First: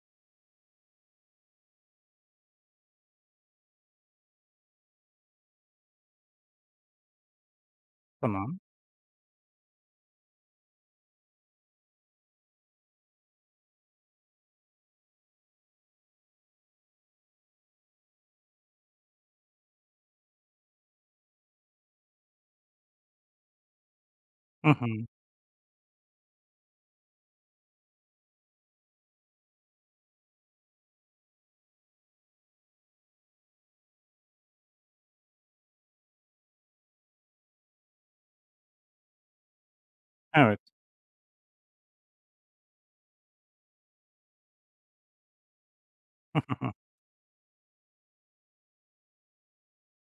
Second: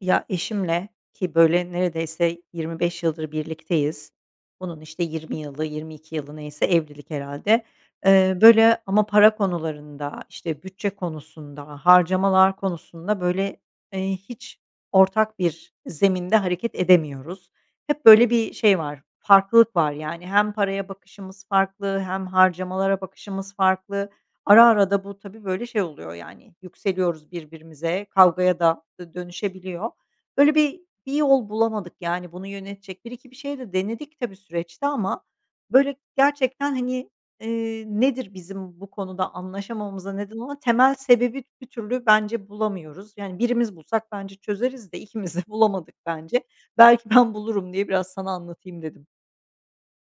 Ya, eşimle ki böyle neredeyse 25 yıldır birlikteyiz. Bunun işte 20 yılı, 22 yılı neyse evlilik herhalde. Tamam. Böyle ama para konularında, işte bütçe konusunda, harcamalar konusunda hiç ortak bir zeminde hareket edemiyoruz. Hep böyle bir şey var, farklılık var yani. Hem paraya bakışımız farklı hem harcamalara bakışımız farklı. Ara Hı hı. ara da bu tabii, böyle, şey oluyor, yani, yükseliyoruz birbirimize, kavgaya da dönüşebiliyor. Böyle bir yol bulamadık, yani, bunu yönetecek. 1-2 bir şey de denedik tabii süreçte ama, böyle, gerçekten, hani, nedir bizim bu konuda anlaşamamamıza neden Evet. olan temel sebebi bir türlü bence bulamıyoruz. Yani, birimiz bulsak bence çözeriz de ikimiz de bulamadık bence. Belki ben bulurum diye biraz sana anlatayım dedim.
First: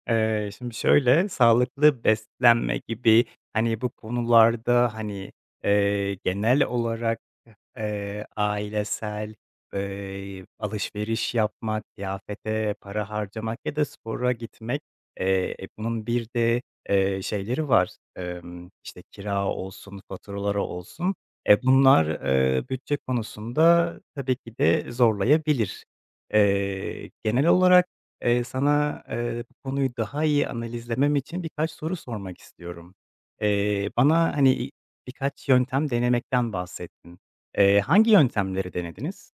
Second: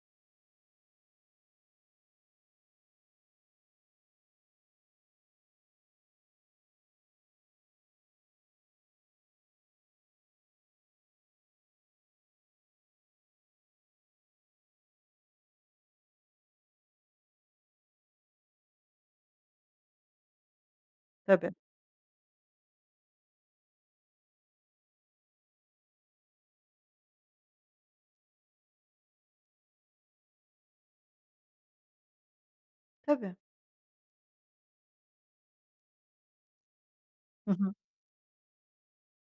Şimdi şöyle, sağlıklı beslenme gibi, hani, bu konularda, genel olarak, ailesel, alışveriş yapmak, kıyafete para harcamak ya da spora gitmek, bunun bir de, şeyleri var, işte, kira olsun, faturaları olsun. Tabii, E, bunlar, bütçe konusunda tabii ki de zorlayabilir. Genel olarak Sana, bu konuyu daha iyi analizlemem için birkaç soru sormak istiyorum. tabii. Bana, hani, i birkaç yöntem denemekten bahsettin. Hı hı. Hangi yöntemleri denediniz?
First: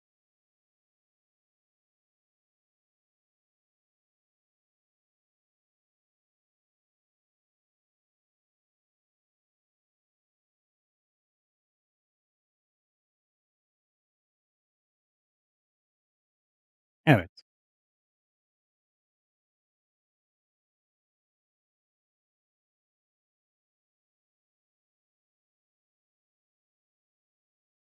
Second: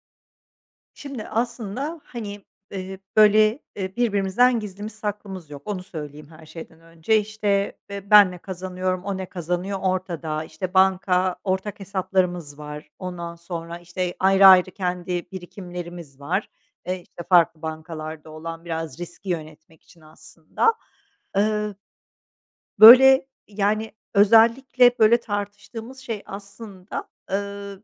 Şimdi aslında, hani, birbirimizden gizlimiz saklımız yok, onu söyleyeyim her şeyden önce. İşte, ben ne kazanıyorum, o ne kazanıyor ortada. İşte, banka ortak hesaplarımız var. Ondan sonra, işte, ayrı ayrı kendi birikimlerimiz var. İşte, Evet. farklı bankalarda olan biraz riski yönetmek için aslında. Böyle, yani, özellikle, böyle, tartıştığımız şey aslında, eee,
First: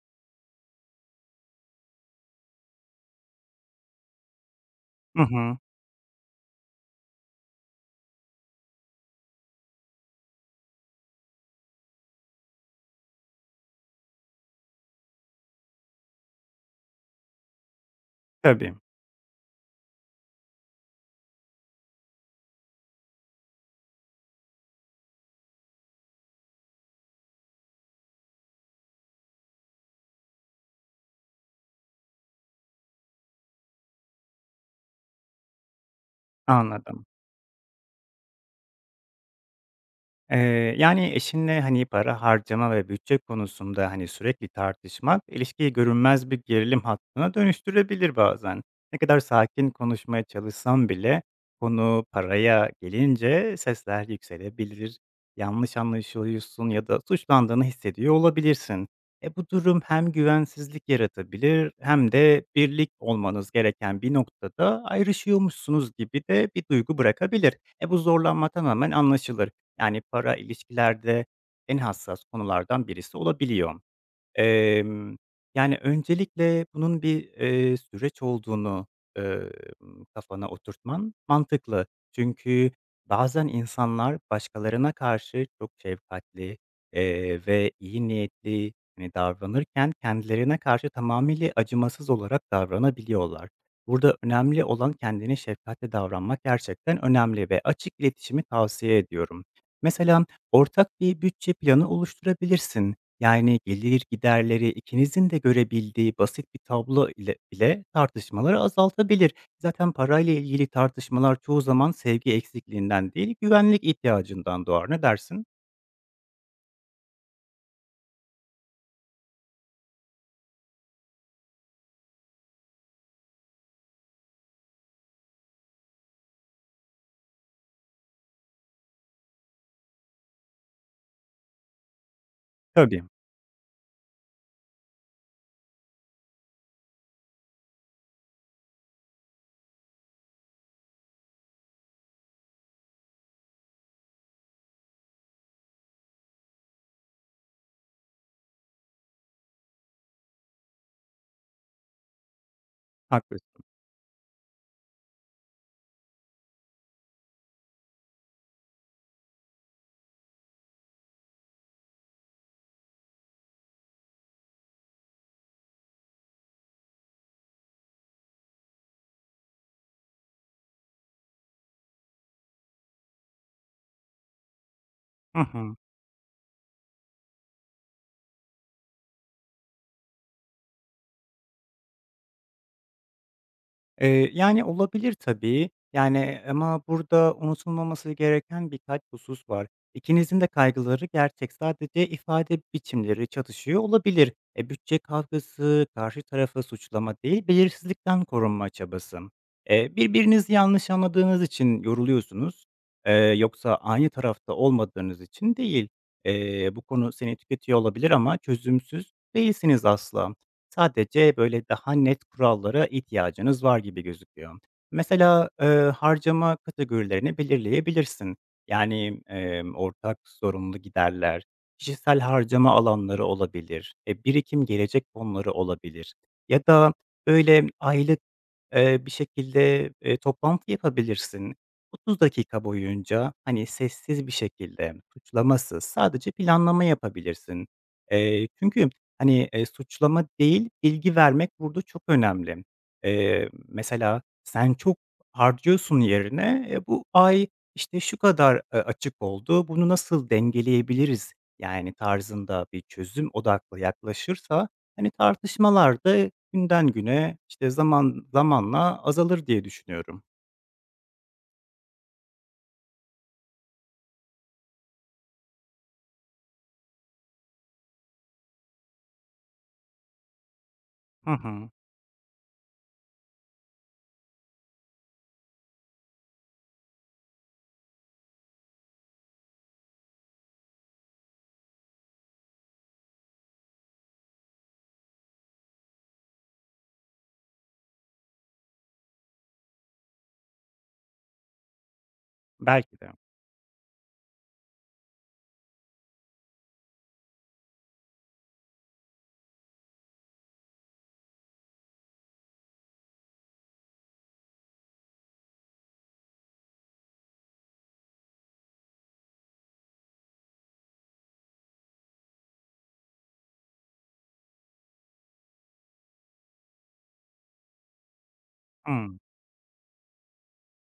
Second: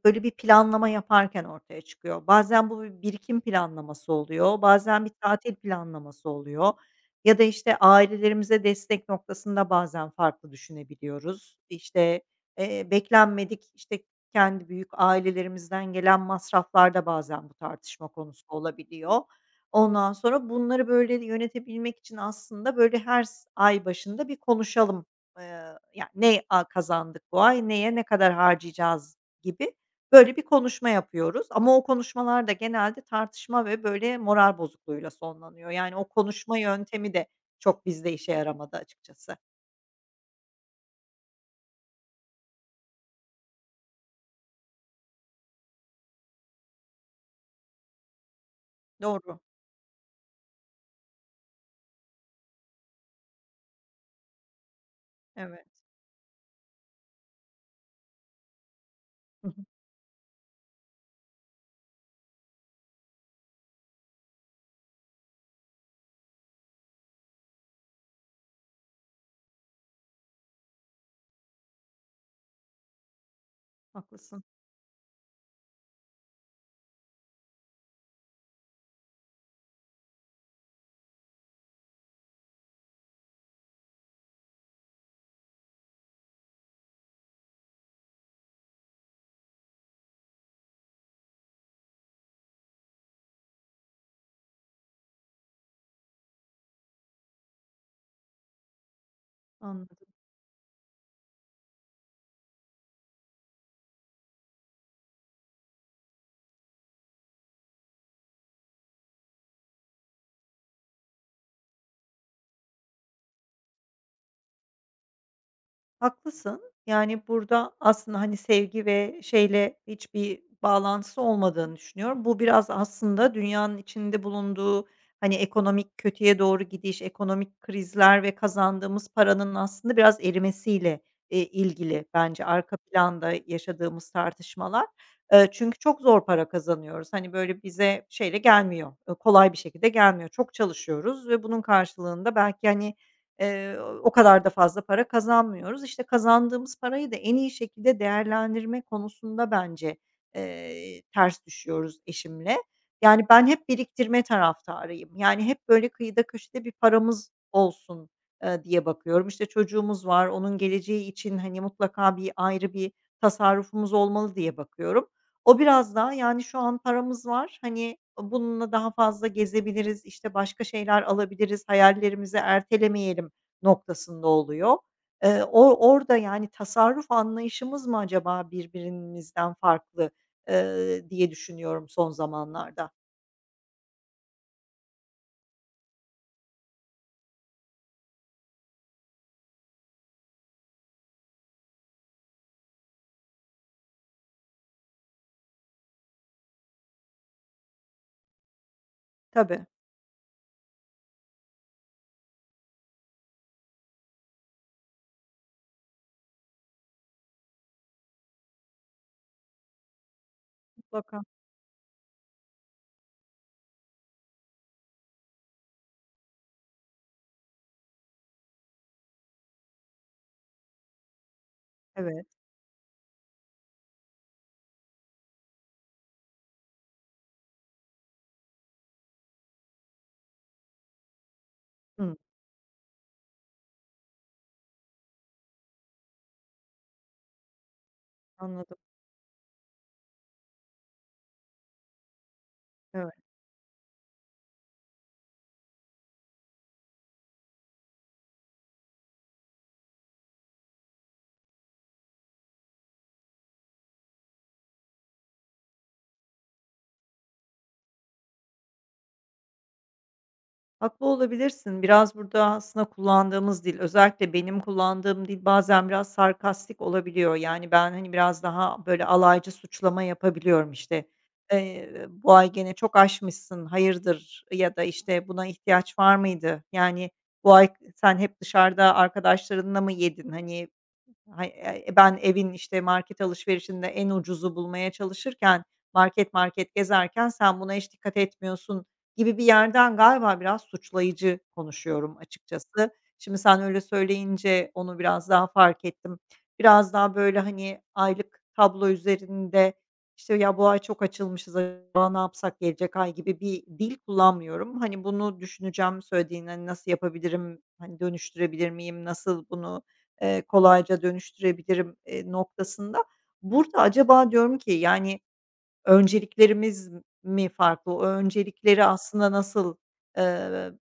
böyle, bir planlama yaparken ortaya çıkıyor. Bazen bu bir birikim planlaması oluyor, bazen bir Hı tatil hı. planlaması oluyor ya da, işte, ailelerimize destek noktasında bazen farklı düşünebiliyoruz. İşte, beklenmedik, işte, kendi büyük ailelerimizden gelen masraflarda bazen bu tartışma konusu Tabii, olabiliyor. Ondan sonra bunları, böyle, yönetebilmek için aslında, böyle, her ay başında bir konuşalım. Eee, Ya, ne kazandık bu ay, neye ne kadar harcayacağız gibi, böyle, bir konuşma yapıyoruz ama o konuşmalar da genelde tartışma ve, böyle, moral bozukluğuyla sonlanıyor. Yani o konuşma anladım. yöntemi de çok bizde işe yaramadı açıkçası. Yani, eşinle, hani, para harcama ve bütçe konusunda, hani, sürekli tartışmak ilişkiyi görünmez bir gerilim hattına dönüştürebilir bazen. Ne kadar Doğru. sakin konuşmaya çalışsam bile konu paraya gelince sesler yükselebilir. Evet. Yanlış anlaşılıyorsun ya da suçlandığını hissediyor olabilirsin. E, Hı bu hı. durum hem güvensizlik yaratabilir hem de birlik olmanız gereken bir noktada ayrışıyormuşsunuz gibi de bir duygu bırakabilir. E, bu zorlanma tamamen anlaşılır. Yani para ilişkilerde en hassas konulardan birisi olabiliyor. Haklısın. Emm, yani, öncelikle bunun bir, süreç olduğunu, eee, kafana oturtman mantıklı. Çünkü bazen insanlar başkalarına karşı çok şefkatli, ve iyi niyetli, hani, davranırken kendilerine karşı tamamıyla acımasız olarak davranabiliyorlar. Burada önemli olan kendine şefkatle davranmak gerçekten önemli ve açık iletişimi tavsiye ediyorum. Anladım. Mesela ortak bir bütçe planı oluşturabilirsin. Yani, gelir giderleri ikinizin de görebildiği basit bir tablo ile bile tartışmaları azaltabilir. Zaten parayla ilgili tartışmalar çoğu zaman sevgi eksikliğinden değil, güvenlik ihtiyacından doğar. Ne dersin? Haklısın. Yani, burada aslında, hani, sevgi ve şeyle hiçbir bağlantısı olmadığını düşünüyorum. Bu biraz aslında dünyanın içinde bulunduğu, hani, ekonomik kötüye doğru gidiş, ekonomik krizler ve kazandığımız paranın aslında biraz erimesiyle, ilgili bence arka Tabii, planda yaşadığımız tartışmalar. Çünkü çok zor para kazanıyoruz. Hani, böyle, bize şeyle gelmiyor, kolay bir şekilde gelmiyor. Çok çalışıyoruz ve bunun karşılığında belki, hani, o kadar da fazla para kazanmıyoruz. İşte, kazandığımız parayı da en iyi şekilde değerlendirme konusunda bence, ters düşüyoruz eşimle. Yani, ben haklısın. hep biriktirme taraftarıyım. Yani, hep böyle kıyıda köşede bir paramız olsun, diye bakıyorum. İşte, çocuğumuz var, onun geleceği için, hani, mutlaka ayrı bir tasarrufumuz olmalı diye bakıyorum. O biraz daha, yani, şu an paramız var, hani, bununla daha fazla gezebiliriz, işte, başka şeyler alabiliriz, hayallerimizi ertelemeyelim noktasında oluyor. Hı hı. O orada, yani, tasarruf anlayışımız mı acaba birbirimizden farklı, diye düşünüyorum son zamanlarda. Yani, olabilir tabii. Yani, ama burada unutulmaması gereken birkaç husus var. İkinizin de kaygıları gerçek. Sadece ifade biçimleri çatışıyor olabilir. E, bütçe kavgası, karşı tarafı suçlama değil, belirsizlikten korunma çabası. Tabii, Birbirinizi yanlış anladığınız için yoruluyorsunuz, yoksa aynı tarafta olmadığınız için değil. Bu konu seni tüketiyor olabilir ama çözümsüz değilsiniz asla. mutlaka. Sadece, böyle, daha net kurallara ihtiyacınız var gibi gözüküyor. Mesela, harcama kategorilerini belirleyebilirsin. Yani, ortak sorumlu giderler, kişisel Evet. harcama alanları olabilir, e, birikim gelecek fonları olabilir ya da, böyle, aylık bir şekilde, toplantı yapabilirsin. Hıı, 30 dakika boyunca, hani, sessiz bir şekilde, suçlamasız sadece planlama yapabilirsin. Anladım. Çünkü, suçlama değil, bilgi vermek burada çok önemli. Evet. Mesela sen çok harcıyorsun yerine, bu ay, işte, şu kadar, açık oldu, bunu nasıl dengeleyebiliriz, yani, tarzında bir çözüm odaklı yaklaşırsa hani, tartışmalar da günden güne, işte, zaman zamanla azalır diye düşünüyorum. Haklı olabilirsin. Biraz burada aslında kullandığımız dil, özellikle benim kullandığım dil bazen biraz sarkastik olabiliyor. Yani, ben, hani, biraz daha böyle alaycı suçlama yapabiliyorum. İşte. Hı hı. "Bu ay gene çok aşmışsın, hayırdır?" ya da, işte, "Buna ihtiyaç var mıydı?" Yani, "Bu ay sen hep dışarıda arkadaşlarınla mı yedin?" Hani, Hay ben evin, işte, market alışverişinde en ucuzu bulmaya çalışırken, market market gezerken sen buna hiç dikkat etmiyorsun gibi bir yerden galiba biraz suçlayıcı konuşuyorum açıkçası. Belki de. Şimdi sen öyle söyleyince onu biraz daha fark ettim. Biraz daha, böyle, hani, aylık tablo üzerinde, işte, "Ya, bu ay çok açılmışız, acaba ne yapsak gelecek ay?" gibi bir dil kullanmıyorum. Hani, bunu düşüneceğim söylediğin, hani, nasıl yapabilirim, hani, dönüştürebilir miyim, nasıl bunu kolayca dönüştürebilirim, noktasında. Burada acaba diyorum ki, yani, önceliklerimiz mi farklı? O öncelikleri Hımm. aslında nasıl, eee,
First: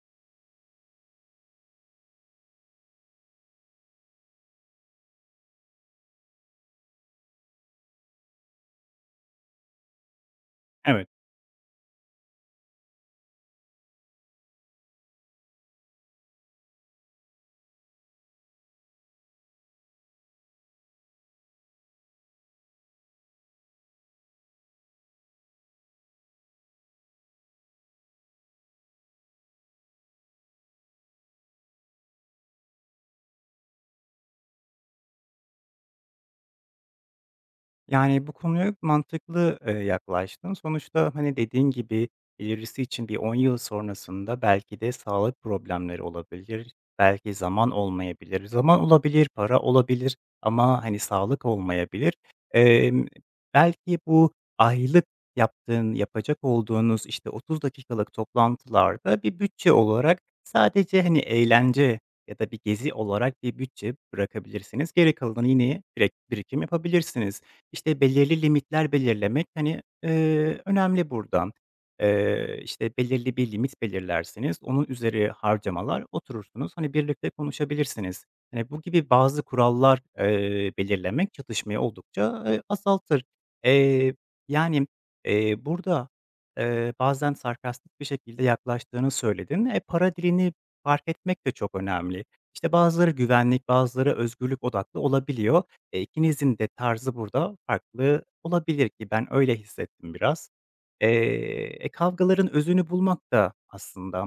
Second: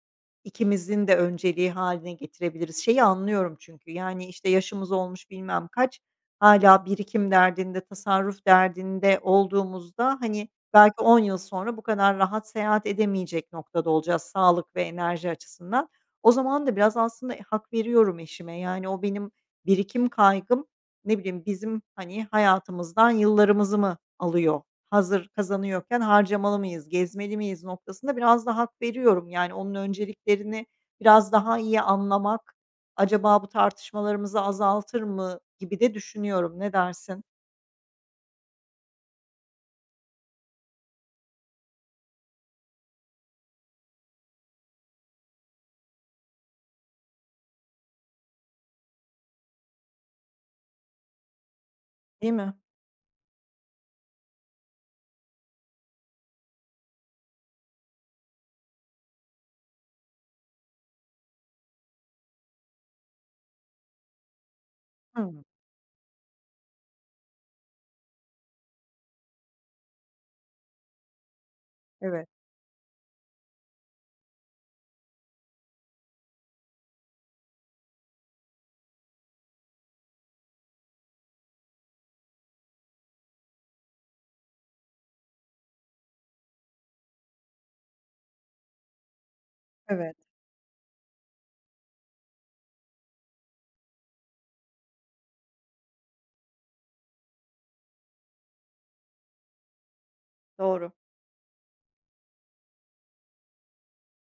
ikimizin de önceliği haline getirebiliriz? Şeyi anlıyorum çünkü, yani, işte, yaşımız olmuş bilmem kaç, hala birikim derdinde, tasarruf derdinde olduğumuzda, hani, belki Evet. 10 yıl sonra bu kadar rahat seyahat edemeyecek noktada olacağız sağlık ve enerji açısından. O zaman da biraz aslında hak veriyorum eşime. Yani, o benim birikim kaygım ne bileyim, bizim, hani, hayatımızdan yıllarımızı mı alıyor? Hazır kazanıyorken harcamalı mıyız, gezmeli miyiz noktasında biraz daha hak veriyorum. Yani, onun önceliklerini biraz daha iyi anlamak, acaba bu tartışmalarımızı azaltır mı gibi de düşünüyorum. Ne dersin? Yani, bu konuya mantıklı, yaklaştın. Sonuçta, hani, dediğin gibi ilerisi için bir 10 yıl sonrasında belki de sağlık problemleri olabilir, belki zaman olmayabilir. Zaman olabilir, para olabilir ama, hani, sağlık olmayabilir. Değil mi? Emm, belki bu aylık yaptığın, yapacak olduğunuz, işte, 30 dakikalık toplantılarda bir bütçe olarak sadece, hani, eğlence ya da bir gezi olarak bir bütçe bırakabilirsiniz. Geri Hımm. kalanı yine direkt birikim yapabilirsiniz. İşte, belirli limitler belirlemek, hani, önemli burada. Evet, İşte, belirli bir limit belirlersiniz, onun üzeri harcamalar, oturursunuz, hani, birlikte konuşabilirsiniz. Hani, bu gibi bazı kurallar, belirlemek çatışmayı oldukça, azaltır. Eee, yani, eee, burada, Bazen sarkastik bir şekilde yaklaştığını söyledin. E, evet. para dilini fark etmek de çok önemli. İşte, bazıları güvenlik, bazıları özgürlük odaklı olabiliyor. İkinizin de tarzı burada farklı olabilir ki ben öyle hissettim biraz. Doğru. E, kavgaların özünü bulmak da aslında,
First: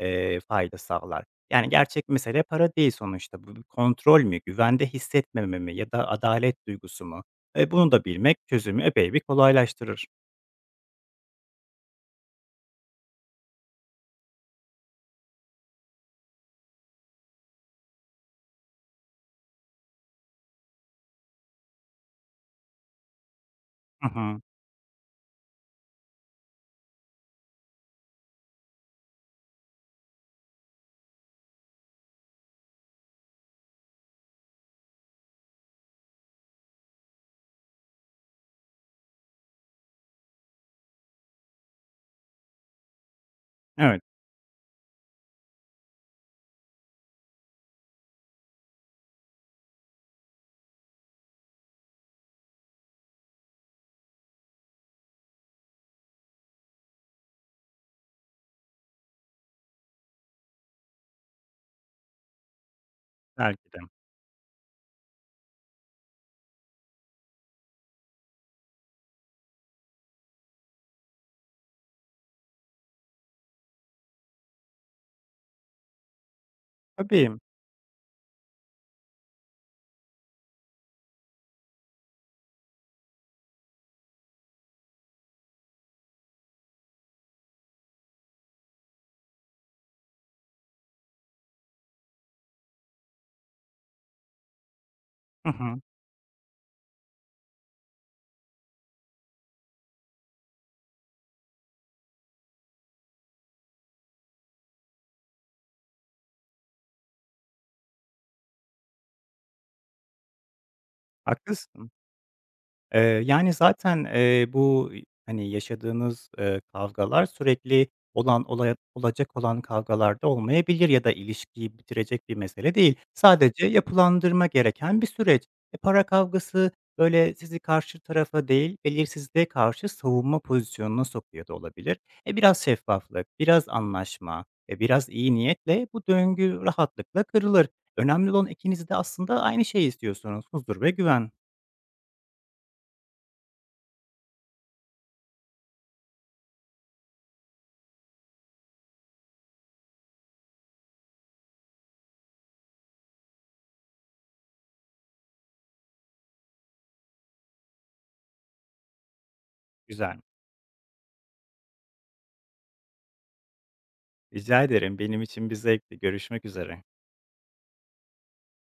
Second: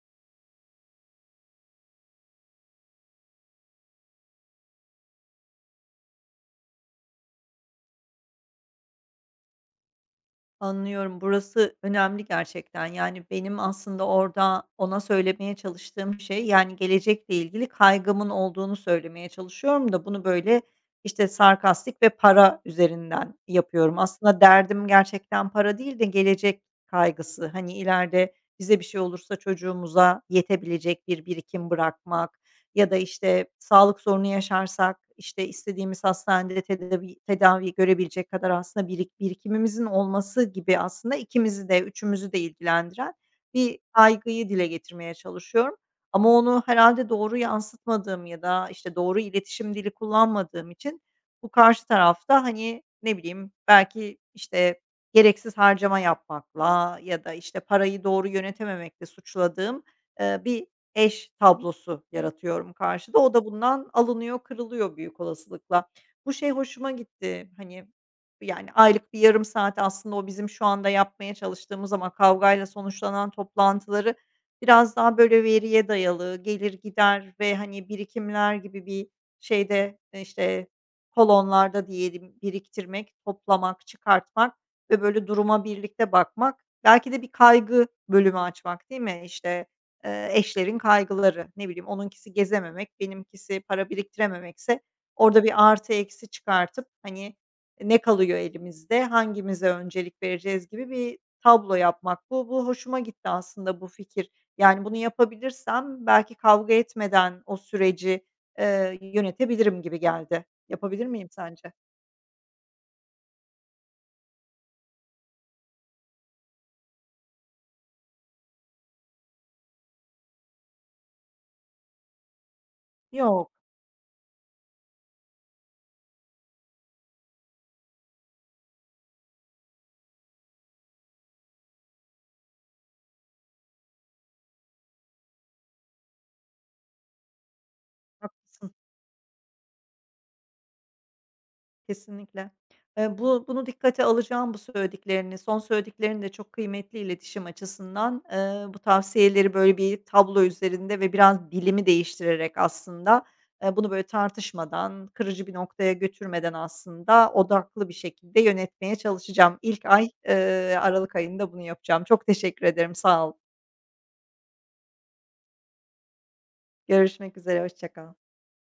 fayda sağlar. Yani gerçek mesele para değil sonuçta. Bu bir kontrol mü, güvende hissetmeme mi ya da adalet duygusu mu? E, bunu da bilmek çözümü epey bir kolaylaştırır. Anlıyorum. Burası önemli gerçekten. Yani, benim aslında orada ona söylemeye çalıştığım şey, yani, gelecekle ilgili kaygımın olduğunu söylemeye çalışıyorum da bunu, böyle, işte, sarkastik ve para üzerinden yapıyorum. Hı Aslında hı. derdim gerçekten para değil de gelecek kaygısı. Hani, ileride bize bir şey olursa çocuğumuza yetebilecek bir birikim bırakmak, ya da, işte, sağlık sorunu yaşarsak, işte, istediğimiz hastanede tedavi görebilecek kadar aslında birikimimizin olması gibi aslında ikimizi de, üçümüzü de ilgilendiren bir Evet, kaygıyı dile getirmeye çalışıyorum. Ama onu herhalde doğru yansıtmadığım ya da, işte, doğru iletişim dili kullanmadığım için bu karşı tarafta hani, ne bileyim, belki, işte, gereksiz harcama yapmakla ya da, işte, parayı doğru yönetememekle suçladığım, bir eş tablosu yaratıyorum karşıda. O da belki de. bundan alınıyor, kırılıyor büyük olasılıkla. Bu şey hoşuma gitti. Hani, yani, aylık bir yarım saat aslında o bizim şu anda yapmaya çalıştığımız ama kavgayla sonuçlanan toplantıları biraz daha böyle veriye dayalı, gelir gider Tabii. ve, hani, birikimler gibi bir şeyde, e, işte, kolonlarda diyelim biriktirmek, toplamak, çıkartmak ve böyle duruma birlikte bakmak. Belki de bir kaygı bölümü açmak, değil mi? İşte, eşlerin kaygıları, ne bileyim, onunkisi gezememek, benimkisi para biriktirememekse orada Hı bir hı. artı eksi çıkartıp, hani, ne kalıyor elimizde, hangimize öncelik vereceğiz gibi bir tablo yapmak. Bu hoşuma gitti aslında bu fikir. Yani bunu yapabilirsem belki kavga etmeden o süreci, yönetebilirim gibi geldi. Yapabilir miyim sence? Haklısın. Yani, zaten, bu, hani, yaşadığınız, kavgalar sürekli olan olaya olacak olan kavgalarda olmayabilir ya da ilişkiyi bitirecek bir mesele değil. Yok, Sadece yapılandırma gereken bir süreç. E, para kavgası, böyle, sizi karşı tarafa değil, belirsizliğe karşı savunma pozisyonuna sokuyor da olabilir. E, biraz şeffaflık, biraz anlaşma, e, biraz iyi niyetle bu döngü rahatlıkla kırılır. Önemli olan haklısın. ikiniz de aslında aynı şeyi istiyorsunuz: huzur ve güven. Kesinlikle. Bu bunu dikkate alacağım bu söylediklerini. Son söylediklerin de çok kıymetli iletişim açısından. Bu tavsiyeleri böyle bir tablo üzerinde ve biraz dilimi değiştirerek aslında, bunu böyle tartışmadan, kırıcı bir noktaya götürmeden aslında odaklı bir şekilde yönetmeye çalışacağım. İlk ay, Güzel. Aralık ayında bunu yapacağım. Çok teşekkür ederim, sağ ol. Rica ederim. Benim için bir zevkti. Görüşmek üzere. Görüşmek üzere, hoşça kal.